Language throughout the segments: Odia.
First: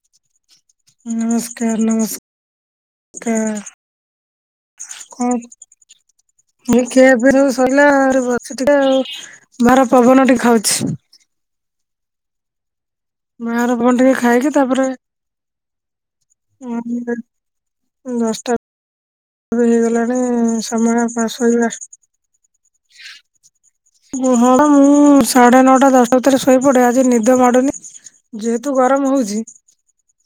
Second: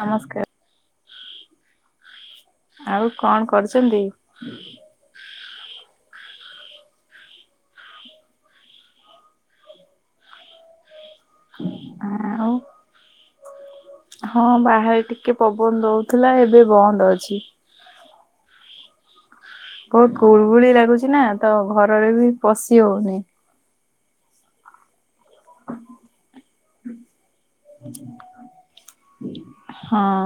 ନମସ୍ ନମସ୍କାର ଆଉ କଣ କରୁଛନ୍ତି ହ ମୁଇ କିଏ ଏବେ ଯୁ ସୋଇଲାା ଆ ବସି ଟିକେ ଆଉ ବାହାର ପବନ ଟିକେ ଖାଉଛି ହଁ ଆଉ [inaudible] ମା ର ଭଣ୍ଡି ହଁ ଖାଇକି ତାପରେ ବାହାରେ ଟିକେ ପବନ ଦଉଥିଲା ଏବେ ବନ୍ଦ ଅଛି। ହ ବହୁତ ହେଇଗଲାଣି ଗୁଳଗୁଳି ସମ ଲାଗୁଛି ନା ତ ପାସ ଘରରେ ବି ପଶି ହଉନି। ହ ହଡା ମୁଁ ସାଢେ ନଅଟା ଦଶଟା ଭିତରେ ଶୋଇପଡେ ଆଜି ନିଦ ମାଡ଼ୁନି ଯେହେତୁ ଗରମ ହଉଛି ହଁ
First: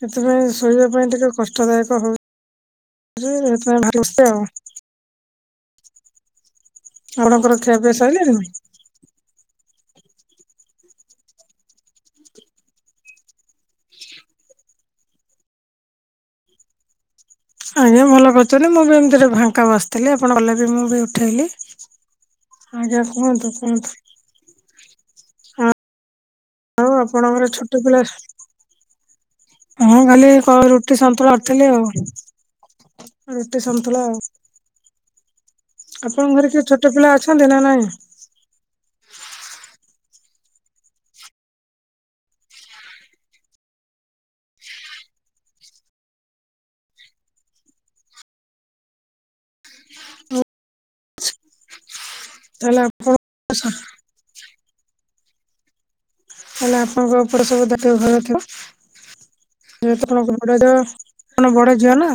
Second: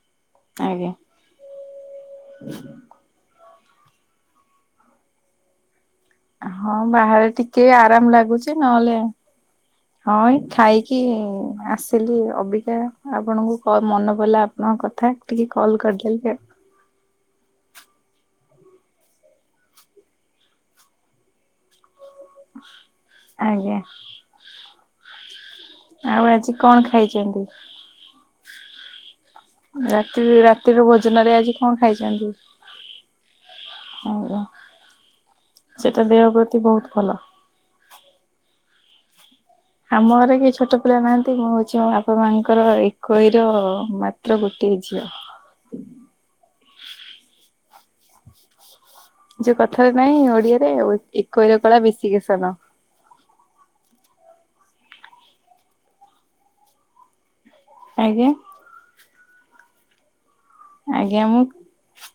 ସେଥିପାଇଁ ଶୋଇବା ପାଇଁ ଟିକେ କଷ୍ଟଦାୟକ ହଉଛି ହ ହଛ ହଁ ବାହାରେ ଆପଣଙ୍କର ଟିକେ ଖିଆ ପିଆ ଆରାମ ସରିଲାଣି ଲାଗୁଛି ନହେଲେ [inaudible] ହଁ ଖାଇକି ଆସିଲି ଅବିକା ଆପଣଙ୍କୁ ମନେ ପଡିଲଲା ଆପଣଙ୍କ କଥା ଟିକେ କଲ୍ କରିଦେଲେ ସେ ଆଜ୍ଞା ଭଲ କରୁଛନ୍ତି ମୁଁ ବି ଏମିତି ଭାଙ୍କା ବ ଆସିଥିଲି ଆପଣ ଗଲେ ବି ମୁଁ ବି ଉଠେଇଲି ଆଜ୍ଞା କୁହନ୍ତୁ ଆଜ୍ଞା କୁହନ୍ତୁ ଆଉ ଆଜି କଣ ଆଉ ଖାଇଛନ୍ତି? ଆପଣଙ୍କର ଛୋଟ ପିଲା ହଁ ରାତି ଖାଲି ରାତିର ରୁଟି ଭୋଜନରେ ସତଳେ ଆଜି ଅଟଥିଲି କଣ ଖାଇଛନ୍ତି? ଆଉ ରୁଟି ସୁଥିଲା ଆଉ ଆଜ୍ଞା ସେଟା ଦେହ ଆପଣଙ୍କ ଘରେ ପ୍ରତି କିଏ ବହୁତ ଛୋଟ ପିଲା ଭଲ। ଅଛନ୍ତି ନା ନାଇଁ ଆମ ଘର କି ଛୋଟ ପିଲା ନାହାନ୍ତି ମୁଁ ହଉଛି ମୋ ବାପା ମାଆଙ୍କର ଏକ ର ମାତ୍ର ଗୋଟିଏ ଝିଅ ଯୋଉ କଥାରେ ନହିଁ ଓଡିଆରେ ଆ ଏକୋଇର କଳା ବେଶୀ କେଶନ ତାହେଲେ ଆଣ ହେଲେ ଆପଣଙ୍କ ଉପରେ ସବୁ ଦଟି ଆଜ୍ଞା ଘର ିବ କଣ କ ଆଜ୍ଞା ମୁଁ ବଟେ ବଡ଼ ଝିଅ ନା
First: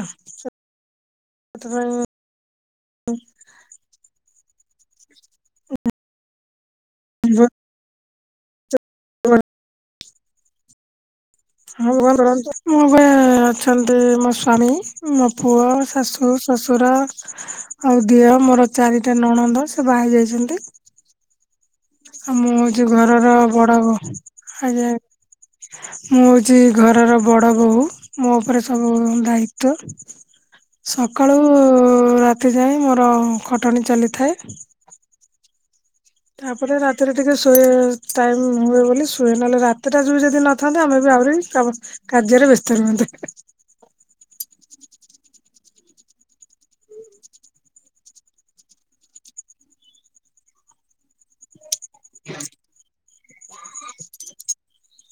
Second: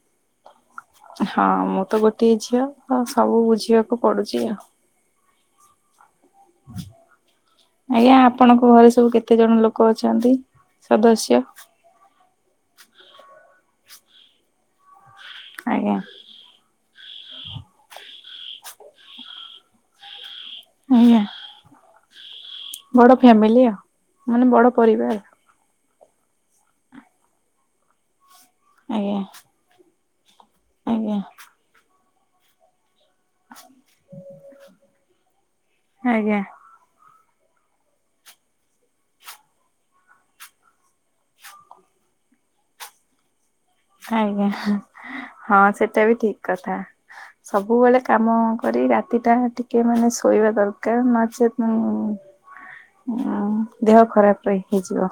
ହଁ ମୁଁ ସେଥିପାଇଁ ତ ଗୋଟିଏ ଝିଅ ତ ସବୁ ବୁଝିବାକୁ ପଡୁଛି ଆଉ ଆଜ୍ଞା ଆପଣଙ୍କ ଘରେ ସବୁ ହଁ କେତେ ଜଣ ଲୋକ ଅଛନ୍ତି ସଦସ୍ୟ ହଁ ଭଲ ମୋ ପାଇଁ ଅଛନ୍ତି ମୋ ସ୍ଵାମୀ ମୋ ପୁଅ ଆଜ୍ଞା ଶାଶୁ ଶଶୁରା ଆଉ ଦିଅ ମୋର ଚାରିଟା ନଣନ୍ଦ ସେ ବାହି ଯାଇଛନ୍ତି ଆଜଞା ଆଉ ମୁଁ ହଉଛି ଘରର ଫ୍ୟାମିଲି ବଡ ଆଉ। ମାନେ ବଡ ଆଜ୍ଞା ପରିବାର ମୁଁ ହଉଛି ଘରର ବଡ ବୋହୂ ମୋ ଉପରେ ସବୁ ଆଜ୍ଞା ଦାୟିତ୍ଵ ତ ଆଜ୍ଞା ସକାଳୁ ରାତି ଯାଏ ମୋର ଖଟଣି ଚାଲିଥାଏ ଆଜ୍ଞା। ତାପରେ ରାତିରେ ଟିକେ ଶୋଇ ଟାଇମ୍ ହୁଏ ବୋଲି ଶୁଏ ନହେଲେ ରାତିଟା ଯ ଯଦି ନଥାନ୍ତେ ଆମେ ବି ଆହୁରି। କାଯ୍ୟରେ ବସ୍ତାର ମ ଆଜ୍ଞା ହଁ ସେଟା ବି ଠିକ କଥା। ସବୁବେଳେ କାମ କରି ରାତି ଟା ଟିକେ ମାନେ ଶୋଇବା ଦରକାର ନଚେତ୍ ହ ହ ଦେହ ଖରାପ ରହି ହେଇଯିବ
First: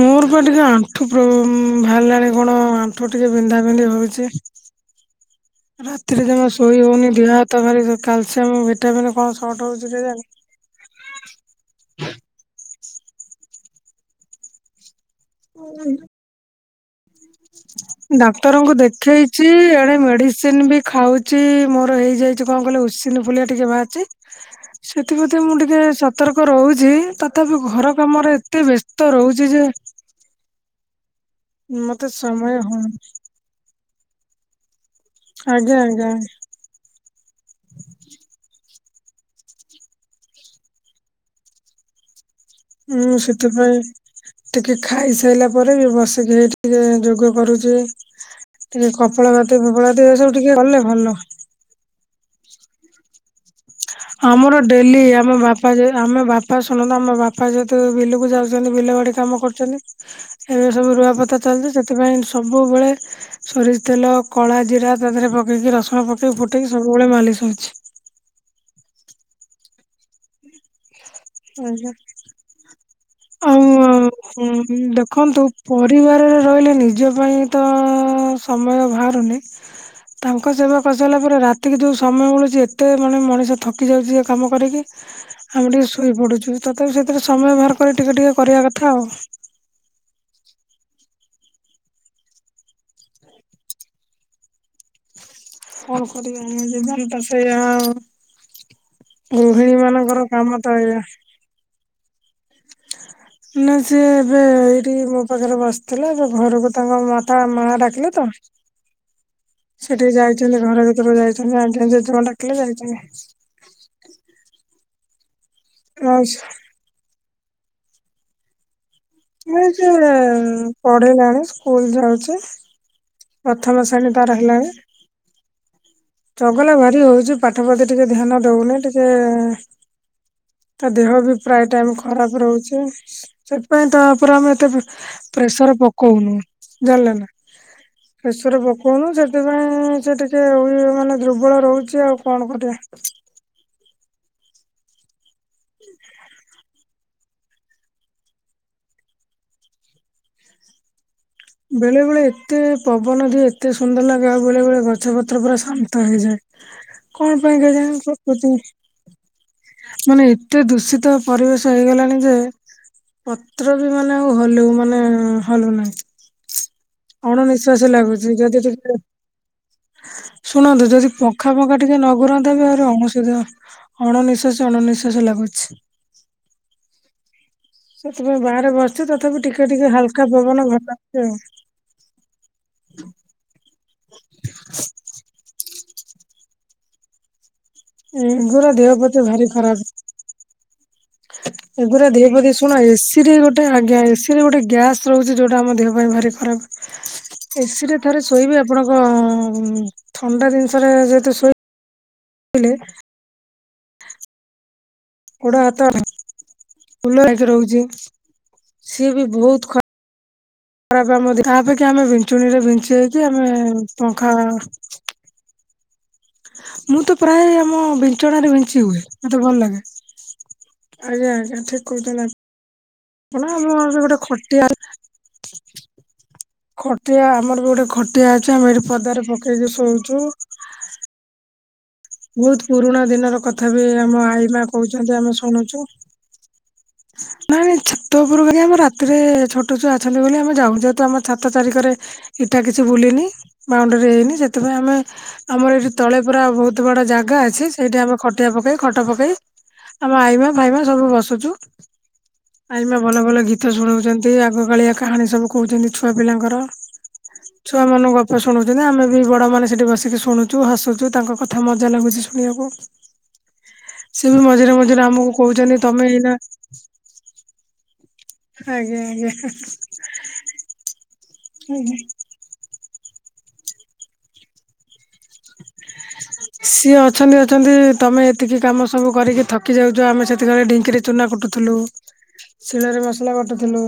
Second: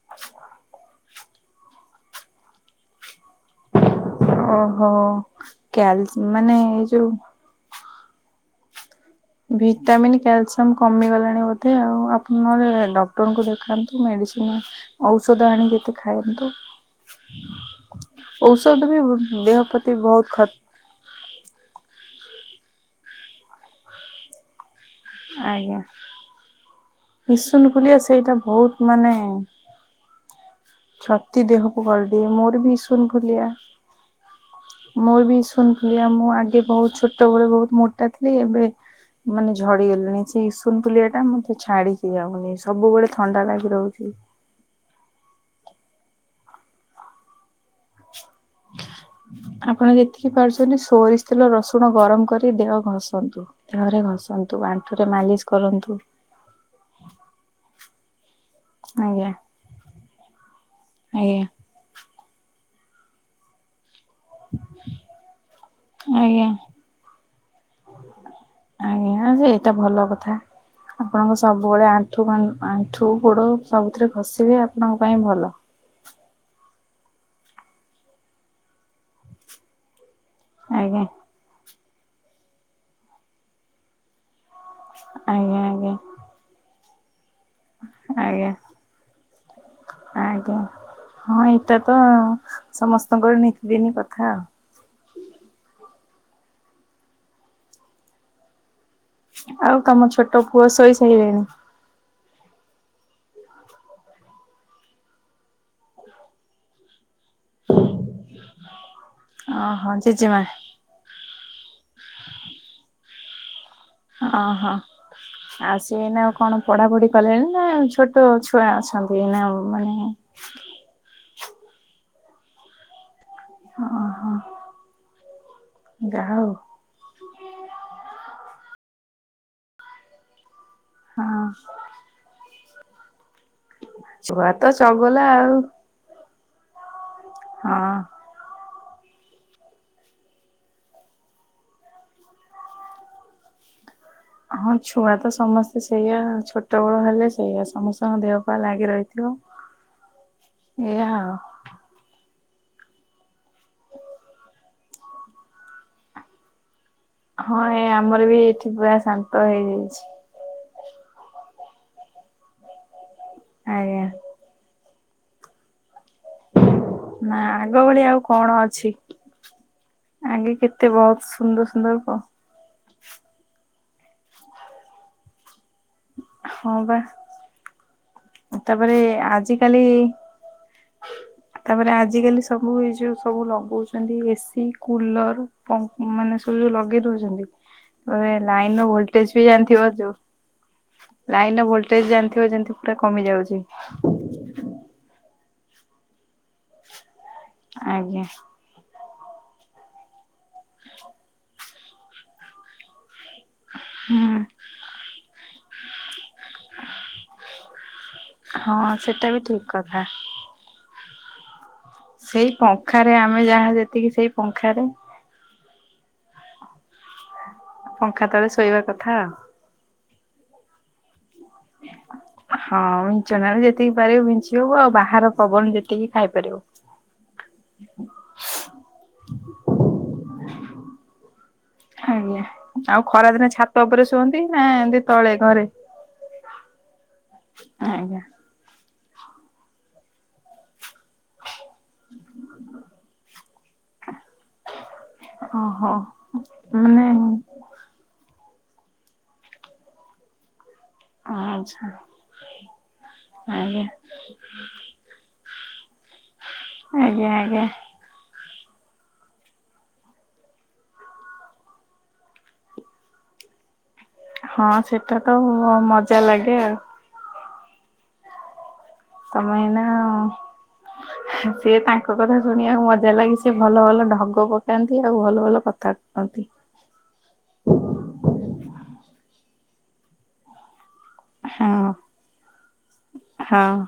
ମୋର ପାଇଁ ଟିକେ ଆଣ୍ଠୁ ବାହାରିଲାଣି କଣ ଆଠୁ ଟିକେ ବିନ୍ଧା ବିନ୍ଧି ହଉଛି ଓହୋ। କ୍ୟାଲ ରାତିରେ ଜମାେ ମାନେ ଶୋଇ ଏଇ ଯୋଉ ହଉନି ଦେହାତ ଗତ ଭ କାଲସିୟମ ଭିଟାମିନ୍ କଣ ସର୍ଟ ହଉଛି କେ ଜାଣି ସମ କମିଗଲାଣି ବୋଧେ ଆଉ ଆପଣ ଡକ୍ଟରଙ୍କୁ ଦେଖାନ୍ତୁ ମେଡ଼ିସିନ। ଔଷଧ ଆଣ ଯେତେ ଖାଆନ୍ତୁ ଡାକ୍ତରଙ୍କୁ ଔଷଧ ବି ଦେଖେଇଛି ଦେହ ପ୍ରତି ଏଡେ ବହୁତ ଖ ମେଡିସିନ ବି ଖାଉଛି ମୋର ହେଇଯାଇଛି କଣ କହିଲ ଉସିିନ ଫୁଲିଆ ଟିକେ ବାଚି ସେଥିପ୍ରତି ମୁଁ ଆଜ୍ଞା ଟିକେ ସତର୍କ ରହୁଛି ତଥାପି ଇସୁନ ଘର ଫୁଲିଆ ସେଇଟା କାମରେ ଏତେ ବହୁତ ବ୍ୟସ୍ତ ରହୁଛି ଯେ ଛତି ଦେହକୁ ମତେ ଗଦିଏ ସମୟ ମୋର ବି ହଉନି ଈସୁଣ ଭୁଲଆ ମୁଁ ବି ଆଜ୍ଞା ଶୁଣିଥିଲିଆ ଆଜ୍ଞା ମୁଁ ଆଗେ ବହୁତ ଛୋଟବେଳେ ବହୁତ ମୋଟା ଥିଲି ଏବେ ମାନେ ଝଡିଗଲେଣି ସେ ଇସୁନ ପୁଲିଆ ଟା ମତେ ଛାଡିକି ଯାଉନି। ସବୁବେଳେ ମୁଁ ଥଣ୍ଡା ଲାଗି ସେଥିପାଇଁ ରହୁଛି। ଟିକେ ଖାଇସାରିଲା ପରେ ବି ବସିକି ହେଇ ଟିକେ ଯୋଗ କରୁଛି। ଟିକେ କପଳପାତି ଫୋପାଳପାତି ଏ ସବୁ ଟିକେ କଲେ ଭଲ। ଲୁଣ ଗରମ କରି ଦେହ ଘଷନ୍ତୁ। ଦେହରେ ଘଷନ୍ତୁ ଆମର ଡେଲି ଆଣ୍ଠୁରେ ଆମ ମାଲିସ ବାପା ଯେ କରନ୍ତୁ ଆମେ ବାପା ଶୁଣନ୍ତୁ ଆମ ବାପା ଯେତେ ବିଲକୁ ଯାଉ ବିଲ ବାଡି ଆଜ୍ଞା କାମ କରୁଛନ୍ତି ଏବେ ସବୁ ରୁଆପତା ଆଜ୍ଞା। ଚାଲିଚି ସେଥିପାଇଁ ସବୁବେଳେ ସୋରିଷ ତେଲ କଳା ଜିରା ତା ଦେହରେ ପକେଇକି ରସୁଣ ପକେଇି ଆଜ୍ଞା ଫୁଟେଇକି ସବୁବେଳେ ମାଲିସ ହଉଛି। ଆଜ୍ଞା ଯେ ଏଇଟା ଭଲ କଥା। ଆପଣଙ୍କ ସବୁବେଳେ ଆଜ୍ଞା। ଆଣ୍ଠୁ ଗ ଆଣ୍ଠୁ ଗୋଡ ଆଉ ସବୁଥିରେ ଘଷିବେ ଉଁ, ଆପଣଙ୍କ ପାଇଁ ଦେଖନ୍ତୁ ଭଲ। ପରିବାରରେ ରହିଲେ ନିଜ ପାଇଁ ତ ସମୟ ବାହାରୁନି। ତାଙ୍କ ସେବା ଆଜ୍ଞା କରିସାରିଲା ପରେ ରାତିକ ଯୋଉ ସମୟ ମିଳୁଛି ଏତେ ମାନେ ମଣିଷ ଥକି ଯାଉଛି ସେ କାମ କରିକି ଆଜ୍ଞା ଆମେ ଟିକେ ଆଜ୍ଞା ଶୋଇ ପଡୁଛୁ ତଥାପି ସେଥିରେ ସମୟ ବାହାର କରି ଟିକେ ଟିକେ ଆଜ୍ଞା। କରିବା କଥା ଆଉ। ଆଜ୍ଞା ହଁ ଏଇଟା ତ ସମସ୍ତଙ୍କର ନିତିଦିନି କଥା ଆଉ। କଣ କରିବା ଆମ ଜୀବନ ତ ସେଇଆ ଆଉ। ଗୃହିଣୀ ଆଉ ତମ ମାନଙ୍କର ଛୋଟ କାମ ପୁଅ ତ ଏଇଆ। ଶୋଇସାଇଲେଣି? ନା ସିଏ ଏବେ ଏଇଠି ମୋ ପାଖରେ ବସିଥିଲେ ଏବେ ଘରକୁ ତାଙ୍କ ମା ତା ମା ଡାକିଲେ ତ ଓହୋ ସେଠିକି ଜେଜେମା ଯାଇଛନ୍ତି ଘର ଭିତରୁ ଯାଇ ଆଜ୍ଞା ଯେଯେମା ଡାକିଲେ ଯାଇଛି। ଓହୋ ଆସଏନା ଆଉ କଣ ପଢାପଢି କଲେଣି ନା ଛୋଟ ତ ଛୁଆ ଅଛନ୍ତି ନା ମାନେ ଉଁ ପଢିଲାଣି ସ୍କୁଲ ଯାଉଛି, ପ୍ରଥମ ଶ୍ରେଣୀ ଓହୋ ତାର ହେଲାଣି। ଯାହା ହଉ ଚଗଲା ଭାରି ହଉଛି ପାଠ ଫାଟ ଟିକେ ଧ୍ୟାନ ଦଉନି ଟିକେ ତା ଦେହ ହଁ ବି ପ୍ରାୟ ଟାଇମ ଖରାପ ରହୁଛି। ସେଥିପାଇଁ ତା ଉପରେ ଛୁଆ ଆମେ ତ ଏତେ ପେ ଚଗଲା ଆଉ ପ୍ରେସର ପକଉନୁ ଜାଣିଲେ ନା? ଆଁ। ପେଶର ପକଉନୁ ସେଥିପାଇଁ ସେ ଟିକେଏ ଉଇ ମାନେ ଦୁର୍ବଳ ରହୁଛି ଆଉ କଣ କରିବା? ହଁ ଛୁଆ ତ ସମସ୍ତେ ସେଇଆ ଛୋଟ ବେଳେ ହେଲେ ସେଇଆ ସମସ୍ତଙ୍କ ଦେହ ପା ଲାଗି ରହିଥିବ। [inaudible] ଏଇଆ ଆଉ। ବେଳେ ବେଳେ ଏତେ ପବନ ଦିଏ ଏତେ ସୁନ୍ଦର ଲାଗେ ଆଉ ବେଳେ ବେଳେ ଗଛ ପତ୍ର ପୁରା ଶାନ୍ତ ହେଇଯାଏ। କଣ ହଁ ପାଇଁ ଏ କେଜାଣି ଆମର ବି ପ୍ରକୃତି ଏଠି ପୁରା ଶାନ୍ତ ହେଇଯାଇଛି ମାନେ ଏ ଏତେ ଦୂଷିତ ପରିବେଶ ହେଇଗଲାଣି ଯେ ପତ୍ର ବି ଆଜ୍ଞା। ମାନେ ଆଉ ହଲୁ ମାନେ ହଲୁ ନାହିଁ। ନା ଅଣ ଆଗ ନିଃଶ୍ଵାସ ଭଳି ଆଉ ଲାଗୁଛି କଣ ଯଦି ଅଛି ଟିକେ ଆଗେ କେତେ ଶୁଣନ୍ତୁ ଯଦି ବହୁତ ପଙ୍ଖା ସୁନ୍ଦର ଫଙ୍କା ସୁନ୍ଦର ଟିକେ ପ ନଘୁରନ୍ତା ମତେ ଭାରି ଅନସୁଦିଆ ଅଣନିଶ୍ଵାସ ଅଣନିଶ୍ଵାସ ଲାଗୁଛି। ହଁ ବା। ସେଥିପାଇଁ ବାହାରେ ତାପରେ ବସିଛି ତଥାପି ଟିକେ ଆଜିକାଲି ଟିକେ ହାଲକା ପବନ ଭଲ ଲାଗୁଛି ଆଉ। ତାପରେ ଆଜିକାଲି ସବୁ ଏଇ ଯୋଉ ସବୁ ଲଗଉଛନ୍ତି ଏସି, କୁଲର କ ମାନେ ସବୁ ଯୋଉ ଲଗେଇ ଦଉଛନ୍ତି। ଏବେ ଏଗୁରା ଲାଇନ ର ଦେହ ପ୍ରତି ଭୋଲଟେଜ ବି ଭାରି ଖରାପ ଜାଣିଥିବ ଯୋଉ ଲାଇନ ର ଭୋଲଟେଜ ଜାଣିଥିବ ଯେମତି? ଏସିରେ ଗୋଟେ ଆଜ୍ଞା ଏସିରେ ଗୋଟେ ଗ୍ୟାସ୍ ରହୁଛି ଯୋଉଟା ଆମ ଦେହ ପାଇଁ ଭାରି ଖରାପ। ଏସିରେ ଥରେ ଆଜ୍ଞା ଶୋଇବେ ଆପଣଙ୍କ ଥଣ୍ଡା ଜିନିଷରେ ଯେହେତୁ ଶୋଇ ଇଲେ ହୁଁ। ଗୋଡ଼ ହାତ ଆଉ ଫୁଲ ହେଇକି ରହୁଛି। ହଁ ସିଏ ସେଟା ବି ବହୁତ ଠିକ ଖ କଥା। ଖରାପ ଆମେ ତା ଅପେକ୍ଷା ଆମେ ସେଇ ବିଞ୍ଚୁଣିରେ ବିଞ୍ଚି ପଙ୍ଖାରେ ହେଇକି ହେଇକି ଯାହା ଆମେ ଯେତିକି ସେଇ ପଙ୍ଖା ହାୱା ପଙ୍ଖାରେ ମୁଁ ତ ପ୍ରାୟ ଆମ ପଙ୍ଖା ବିଞ୍ଚଣା ତଳେ ରେ ଶୋଇବା ବିଞ୍ଚି ହୁଏ କଥା ଆଉ ମତେ ଭଲ ଲାଗେ। ଆଜ୍ଞା ଆଜ୍ଞା ଠିକ କହୁଛନ୍ତି ଆପ ହଁ ବିଛନାରେ ଯେତିକି ପାରିବ ଖଟିଆ ବିଞ୍ଚିହବୁ ଆଉ ବାହାର ପବନ ଯେତିକି ଖାଇ ପାରିବୁ। ଖଟିଆ ଆମର ବି ଗୋଟେ ଖଟିଆ ଅଛି ଆମେ ଏଇଠି ପଦାରେ ପକେଇକି ଶୋଉଛୁ। ଆଜ୍ଞା। ବହୁତ ଆଉ ପୁରୁଣା ଖରା ଦିନର ଦିନେ କଥା ଛାତ ବି ଉପରେ ଆମ ଶୁଅନ୍ତି ଆଈ ନା ମା ଏମିତି କହୁଛନ୍ତି ତଳେ ଆମେ ଘରେ? ଶୁଣୁଛୁ। ନାଇଁ ଛାତ ଆଜ୍ଞା। ଉପୂରକୁ ଆମ ରାତିରେ ଛୋଟ ଛୁଆ ଅଛନ୍ତି ବୋଲି ଆମେ ଯାଉନୁ ଯେହେତୁ ଆମ ଛାତ ଚାରିିକରେ ଇଟା କିଛି ବୁଲିନି ବାଉଣ୍ଡେରୀରେ ହେଇନି ସେଥିପାଇଁ ଆମେ ଆମର ଓହୋ ଏଠି ତଳେ ପୁରା ବହୁତ ବଡ ମାନେ ଜାଗା ଅଛି। ସେଇଠି ଆମେ ଖଟିଆ ପକେଇ ଖଟ ପକେଇ ଆମ ଆଇମା ଫାଇମା ସବୁ ବସୁଛୁ। [inaudible] ଆଇମା ଭଲ ଭଲ ଗୀତ ଆଜ୍ଞା। ଶୁଣଉଛନ୍ତି ଆଗକାଳିଆ କାହାଣୀ ସବୁ କହୁଛନ୍ତି ଛୁଆ ପିଲାଙ୍କର। ଆଜ୍ଞା ଆଜ୍ଞା। ଶୁଣୁଛନ୍ତି ଆମେ ବି ବଡ଼ମାନେ ସେଇଠି ବସିକି ଶୁଣୁଛୁ ହସୁଛୁ ତାଙ୍କ କଥା ମଜା ଲାଗୁଛି ଶୁଣିବାକୁ। ସିଏ ବି ହଁ ମଝିରେ ମଝିରେ ସେଟା ତ ଆମକୁ କହୁଛନ୍ତି ତମେ ମଜା ଏଇନା ଲାଗେ ଆଉ। ଆଜ୍ଞା ଆଜ୍ଞା। ତମେ ଏଇନା ସିଏ ତାଙ୍କ କଥା ଶୁଣିବାକୁ ମଜା ଲାଗି ସେ ଭଲ ଭଲ ଢଗ ପକେଇ ନ୍ତି ଆଉ ଭଲ ଭଲ କଥା କୁହନ୍ତି। ସିଏ ଅଛନ୍ତି ଅଛନ୍ତି ତମେ ଏତିକି କାମ ସବୁ କରିକି ଥକି ଯାଉଛ ଆମେ ସେତିକିରେ ଢିଙ୍କିରେ ଚୁନା କୁଟୁଥିଲୁ ହଁ। ଶିଳରେ ମସଲା ହଁ। ବାଟୁଥିଲୁ।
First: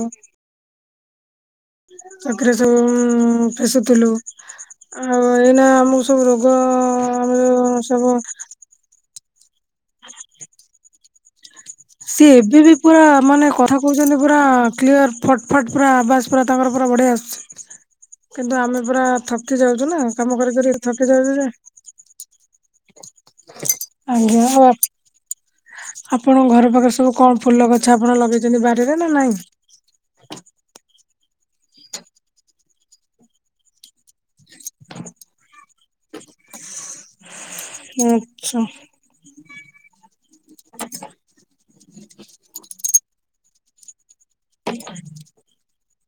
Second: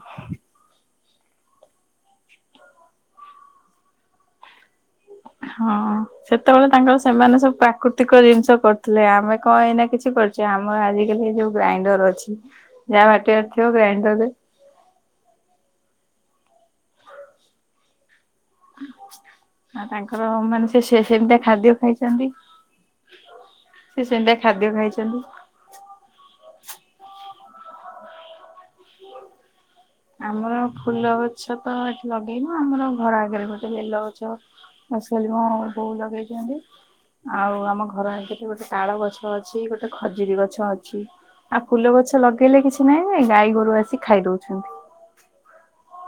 ଚକିରେ ସବୁ ଫେସୁଥିଲୁ। ଆଉ ଏଇନା ହଁ ଆମକୁ ସବୁ ରୋଗ ସେତେବେଳେ ଆମର ସବୁ ଥିଲେ ଆମେ କଣ ଏଇନା କିଛି କରୁଛେ ଆମର ଆଜିକାଲି ଯୋଉ ଗ୍ରାଇଣ୍ଡର ଅଛି ସିଏ ଏବେ ବି ପୁରା ଯାହା ବାଟିବାର ମାନେ ଥିବ କଥା କହୁଛନ୍ତି ଗ୍ରାଇଣ୍ଡରରେ ପୁରା କ୍ଲିୟର। ଫଟ୍ ଫଟ୍ ପୁରା ଆବାଜ୍ ପୁରା ତାଙ୍କର ପୁରା ବଢିଆ ଆସୁଛି। କିନ୍ତୁ ଆମେ ପୁରା ଥକି ଆଉ ଯାଉଛୁ ନା ତାଙ୍କର କାମ କରି ମାନେ କରି ସେ ସେ ଥକି ଯାଉଛୁ ସେମିତିଆ ଯେ। ଖାଦ୍ୟ ଖାଇଛନ୍ତି ସେ ସେମିତିଆ ଆଜ୍ଞା ଆଉ ଖାଦ୍ୟ ଖାଇଛନ୍ତି। ଆପଣଙ୍କ ଘର ପାଖରେ ସବୁ କଣ ଫୁଲ ଗଛ ଆପଣ ଲଗେଇଛନ୍ତି ବାରିରେ ନା ନାଇଁ? ଆମର ଫୁଲ ଗଛ ତ ଏଠି ଲଗେଇନୁ ଆମର ଘର ଆଗରେ ଗୋଟେ ବେଲ ଗଛ [unintelligible] ବଉ ଲଗେଇଛନ୍ତି। ଆଉ ଆମ ଘର ଆଗ ଆଚ୍ଛା। ଗୋଟେ ତାଳ ଗଛ ଅଛି ଗୋଟେ ଖଜୁରୀ ଗଛ ଅଛି ଆଉ ଫୁଲ ଗଛ ଲଗେଇଲେ କିଛି ନାହିଁ ନାଇ ଗାଈ ଗୋରୁ ଆସି ଖାଇ ଦଉଛନ୍ତି।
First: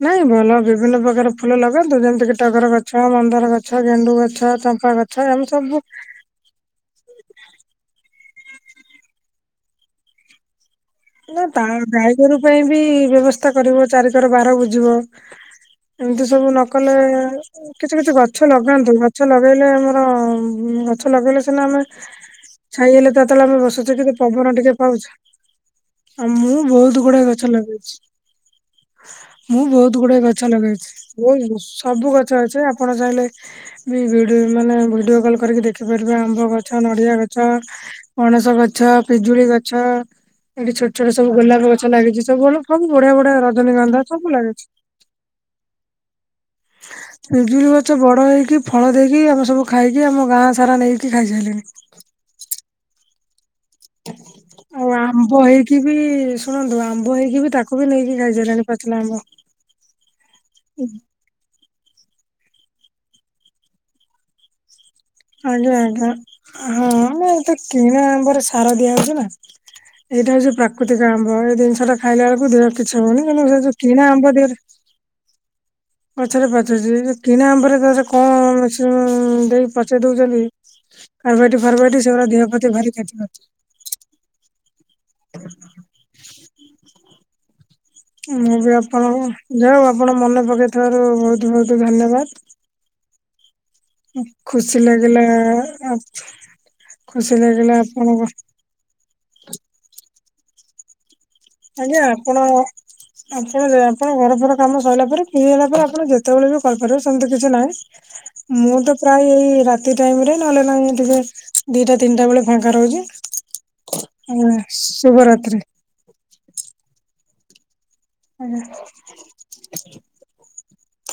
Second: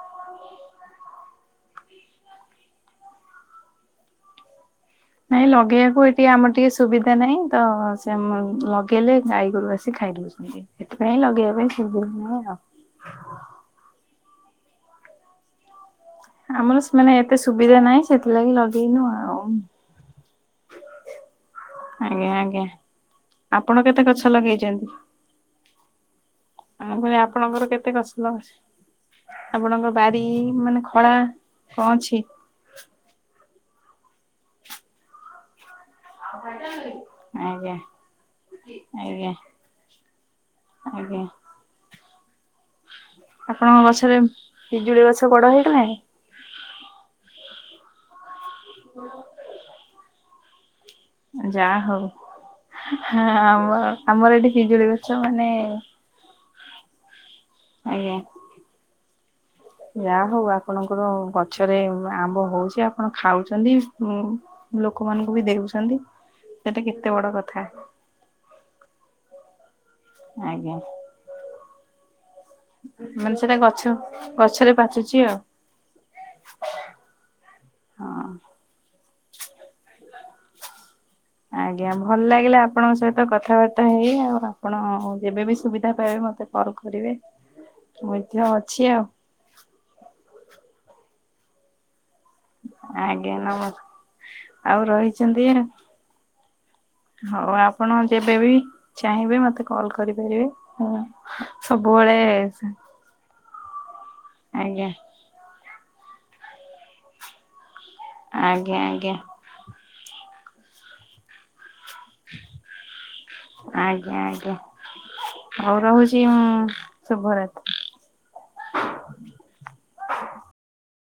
ନାଇଁ ଭଲ ବିଭିନ୍ନ ପ୍ରକାର ଫୁଲ ଲଗାନ୍ତୁ ଯେମିତି କିି ଟଗର ଗଛ ମନ୍ଦାର ଗଛ ଗେଣ୍ଡୁ ଗଛ ଚମ୍ପା ଗଛ। ନାଇଁ ଆମେ ସବୁ ଲଗେଇବାକୁ ଏଠି ଟିକେ ଆମର ଟିକେ ସୁବିଧା ନାହିଁ ତ ସେ ଲଗେଇଲେ ଗାଈ ଗୋରୁ ଆସି ଖାଇଦଉଛନ୍ତି। ସେଥିପାଇଁ ନା ଲଗେଇବା ତା ପାଇଁ ସୁବିଧା ଗାଈଗୋରୁ ନାହିଁ ଆଉ। ପାଇଁ ବି ବ୍ୟବସ୍ଥା କରିବ ଚାରିିକର ବାର ବୁଜିବ। ଏମିତି ସବୁ ନ ଆମର କଲେ ମାନେ ଏତେ ସୁବିଧା କିଛି ନାହିଁ କିଛି ଗଛ ସେଥିଲାଗି ଲଗାନ୍ତୁ ଲଗେଇନୁ ଗଛ ଆଉ। ଲଗେଇଲେ ଆମର ଗଛ ଲଗେଇଲେ ସିନା ଆମେ ଆଜ୍ଞା ଆଜ୍ଞା ଛାଇ ହେଲେ ତା ତେଳେ ଆମେ ଆପଣ ବସୁଛେ କେତେ କିନ୍ତୁ ଗଛ ପବନ ଟିକେ ଲଗେଇଛନ୍ତି? ପାଉଛେ। ଆଉ ମୁଁ ଆମ ବହୁତ କହିଲି ଗୁଡାଏ ଗଛ ଆପଣଙ୍କର କେତେ ଲଗେଇଛି। ଗଛ ଲଗା ମୁଁ ଆପଣଙ୍କ ବହୁତ ଗୁଡା ବାରି ଗଛ ମାନେ ଲଗେଇଛି ଖଳା ବହୁତ ସବୁ ଗଛ ଅଛି ଆ ପଣ ଚାହିଁଲେ ବି ଭିଡିଓ ମାନେ ଭିଡ଼ିଓ କଲ୍ କରିକି ଦେ ଖିପାରିବେ ଆମ୍ବ ଗଛ, ନଡ଼ିଆ ଗଛ, ଆଜ୍ଞା ପଣସ ଗଛ, ଆଜ୍ଞା ପିଜୁଳି ଗଛ ଏଠି ଛୋଟ ଛୋଟ ଆଜ୍ଞା। ସବୁ ଗୋଲାପ ଗଛ ଲାଗିଛି ସବୁ। ସବୁ ବଢିଆ ବଢିଆ ଆପଣଙ୍କ ରଜନୀଗନ୍ଧା ଗଛରେ ସବୁ ଲାଗିଛି। ପିଜୁଳି ଗଛ ବଡ ହେଇଗଲାଣି? ପିଜୁଳି ଗଛ ବଡ ହେଇକି ଫଳ ଦେଇକି ଆମେ ସବୁ ଖାଇକି ଆମ ଗାଁ ସାରା ନେଇକି ଖାଇସାରିଲେଣି। ଯାହା ହଉ ହାଁ ଆମ ଆମର ଏଠି ଆଉ ପିଜୁଳି ଗଛ ଆମ୍ବ ମାନେ ହେଇକି ବି ଶୁଣନ୍ତୁ ଆମ୍ବ ହେଇକି ବି ତାକୁ ବି ଆଜ୍ଞା। ନେଇକି ଖାଇସାଇଲେଣି ପାଚିଲା ଆମ୍ବ। ଯାହା ହଉ ଆପଣଙ୍କର ଗଛରେ ଆମ୍ବ ହଉଛି ଆପଣ ଖାଉଛନ୍ତି। ଲୋକମାନଙ୍କୁ ବି ଆଜ୍ଞା ଦେଉଛନ୍ତି। ଆଜ୍ଞା ସେଟା ହଁ କେତେ ବଡ ମ ଏ ତ କଥା କିଣା ଆମ୍ବରେ ତ ସାର ଦିଆ ହଉଛି ନା ଏଇଟା ହଉଛି ଆଜ୍ଞା ପ୍ରାକୃତିକ ଆମ୍ବ ଏ ଜିନିଷ ଟା ଖାଇଲା ବେଳକୁ ଦେହ କିଛି ହବନି କିନ୍ତୁ ସେ ଯଉ କିଣା ଆମ୍ବ ଦେହରେ ଏବେ ପାଚୁଛି ଆଉ। ଗଛରେ ପାଚୁଛି କିଣା ଆମ୍ବରେ ତାର ଯେ ହଁ କଣ ମେସିନ୍ ଦେଇ ପଚେଇ ଦଉଛନ୍ତି। [inaudible] ଆଜ୍ଞା ଫାରବାଇଟି ସେଗୁରା ଭଲ ଦେହ ଲାଗିଲା ପ୍ରତି ଭାରି ଆପଣଙ୍କ କ୍ଷତି ସହିତ କରୁଛି। କଥାବାର୍ତ୍ତା ହେଇ ଆଉ ଆପଣ ଯେବେବି ସୁବିଧା ପାଇବେ ମତେ କଲ କରିବେ। ମଧ୍ୟ ମୁଁ ବି ଅଛି ଆଉ ଆପଣଙ୍କୁ ଯାହଉ ଆପଣ ମନେ ପକେଇଥିବାରୁ ବହୁତ ବହୁତ ଧନ୍ୟବାଦ। ଆଜ୍ଞା ନମ ଖୁସି ଆଉ ଲାଗିଲା ରହିଛନ୍ତି, ଖୁସି ହଉ ଲାଗିଲା ଆପଣ ଆପଣଙ୍କ ଯେବେବି ଚାହିଁବେ ମତେ କଲ୍ କରିପାରିବେ ମୁ ଆଜ୍ଞା ସବୁବେଳେ ଆପଣ ଆପଣ ଆପଣ ଘର ଫର କାମ ଆଜ୍ଞା ସଇଲା ପରେ ହେଇଗଲା ପରେ ଆପଣ ଯେତେବେଳେ ବି କହିପାରିବେ ସେମିତି କିଛି ନାହିଁ ଆଜ୍ଞା ମୁଁ ତ ଆଜ୍ଞା ପ୍ରାୟ ଏଇ ରାତି ତି ଟାଇମ୍ ରେ ନହେଲେ ନାଇଁ ଟିକେ ଦିଇଟା ତିନିଟା ବେଳେ ଫାଙ୍କା ରହୁଛି, ଆଜ୍ଞା ଆଁ ଶୁଭରାତ୍ରି। ଜି ହଁ ଶୁଭରାତ୍ରି। [inaudible]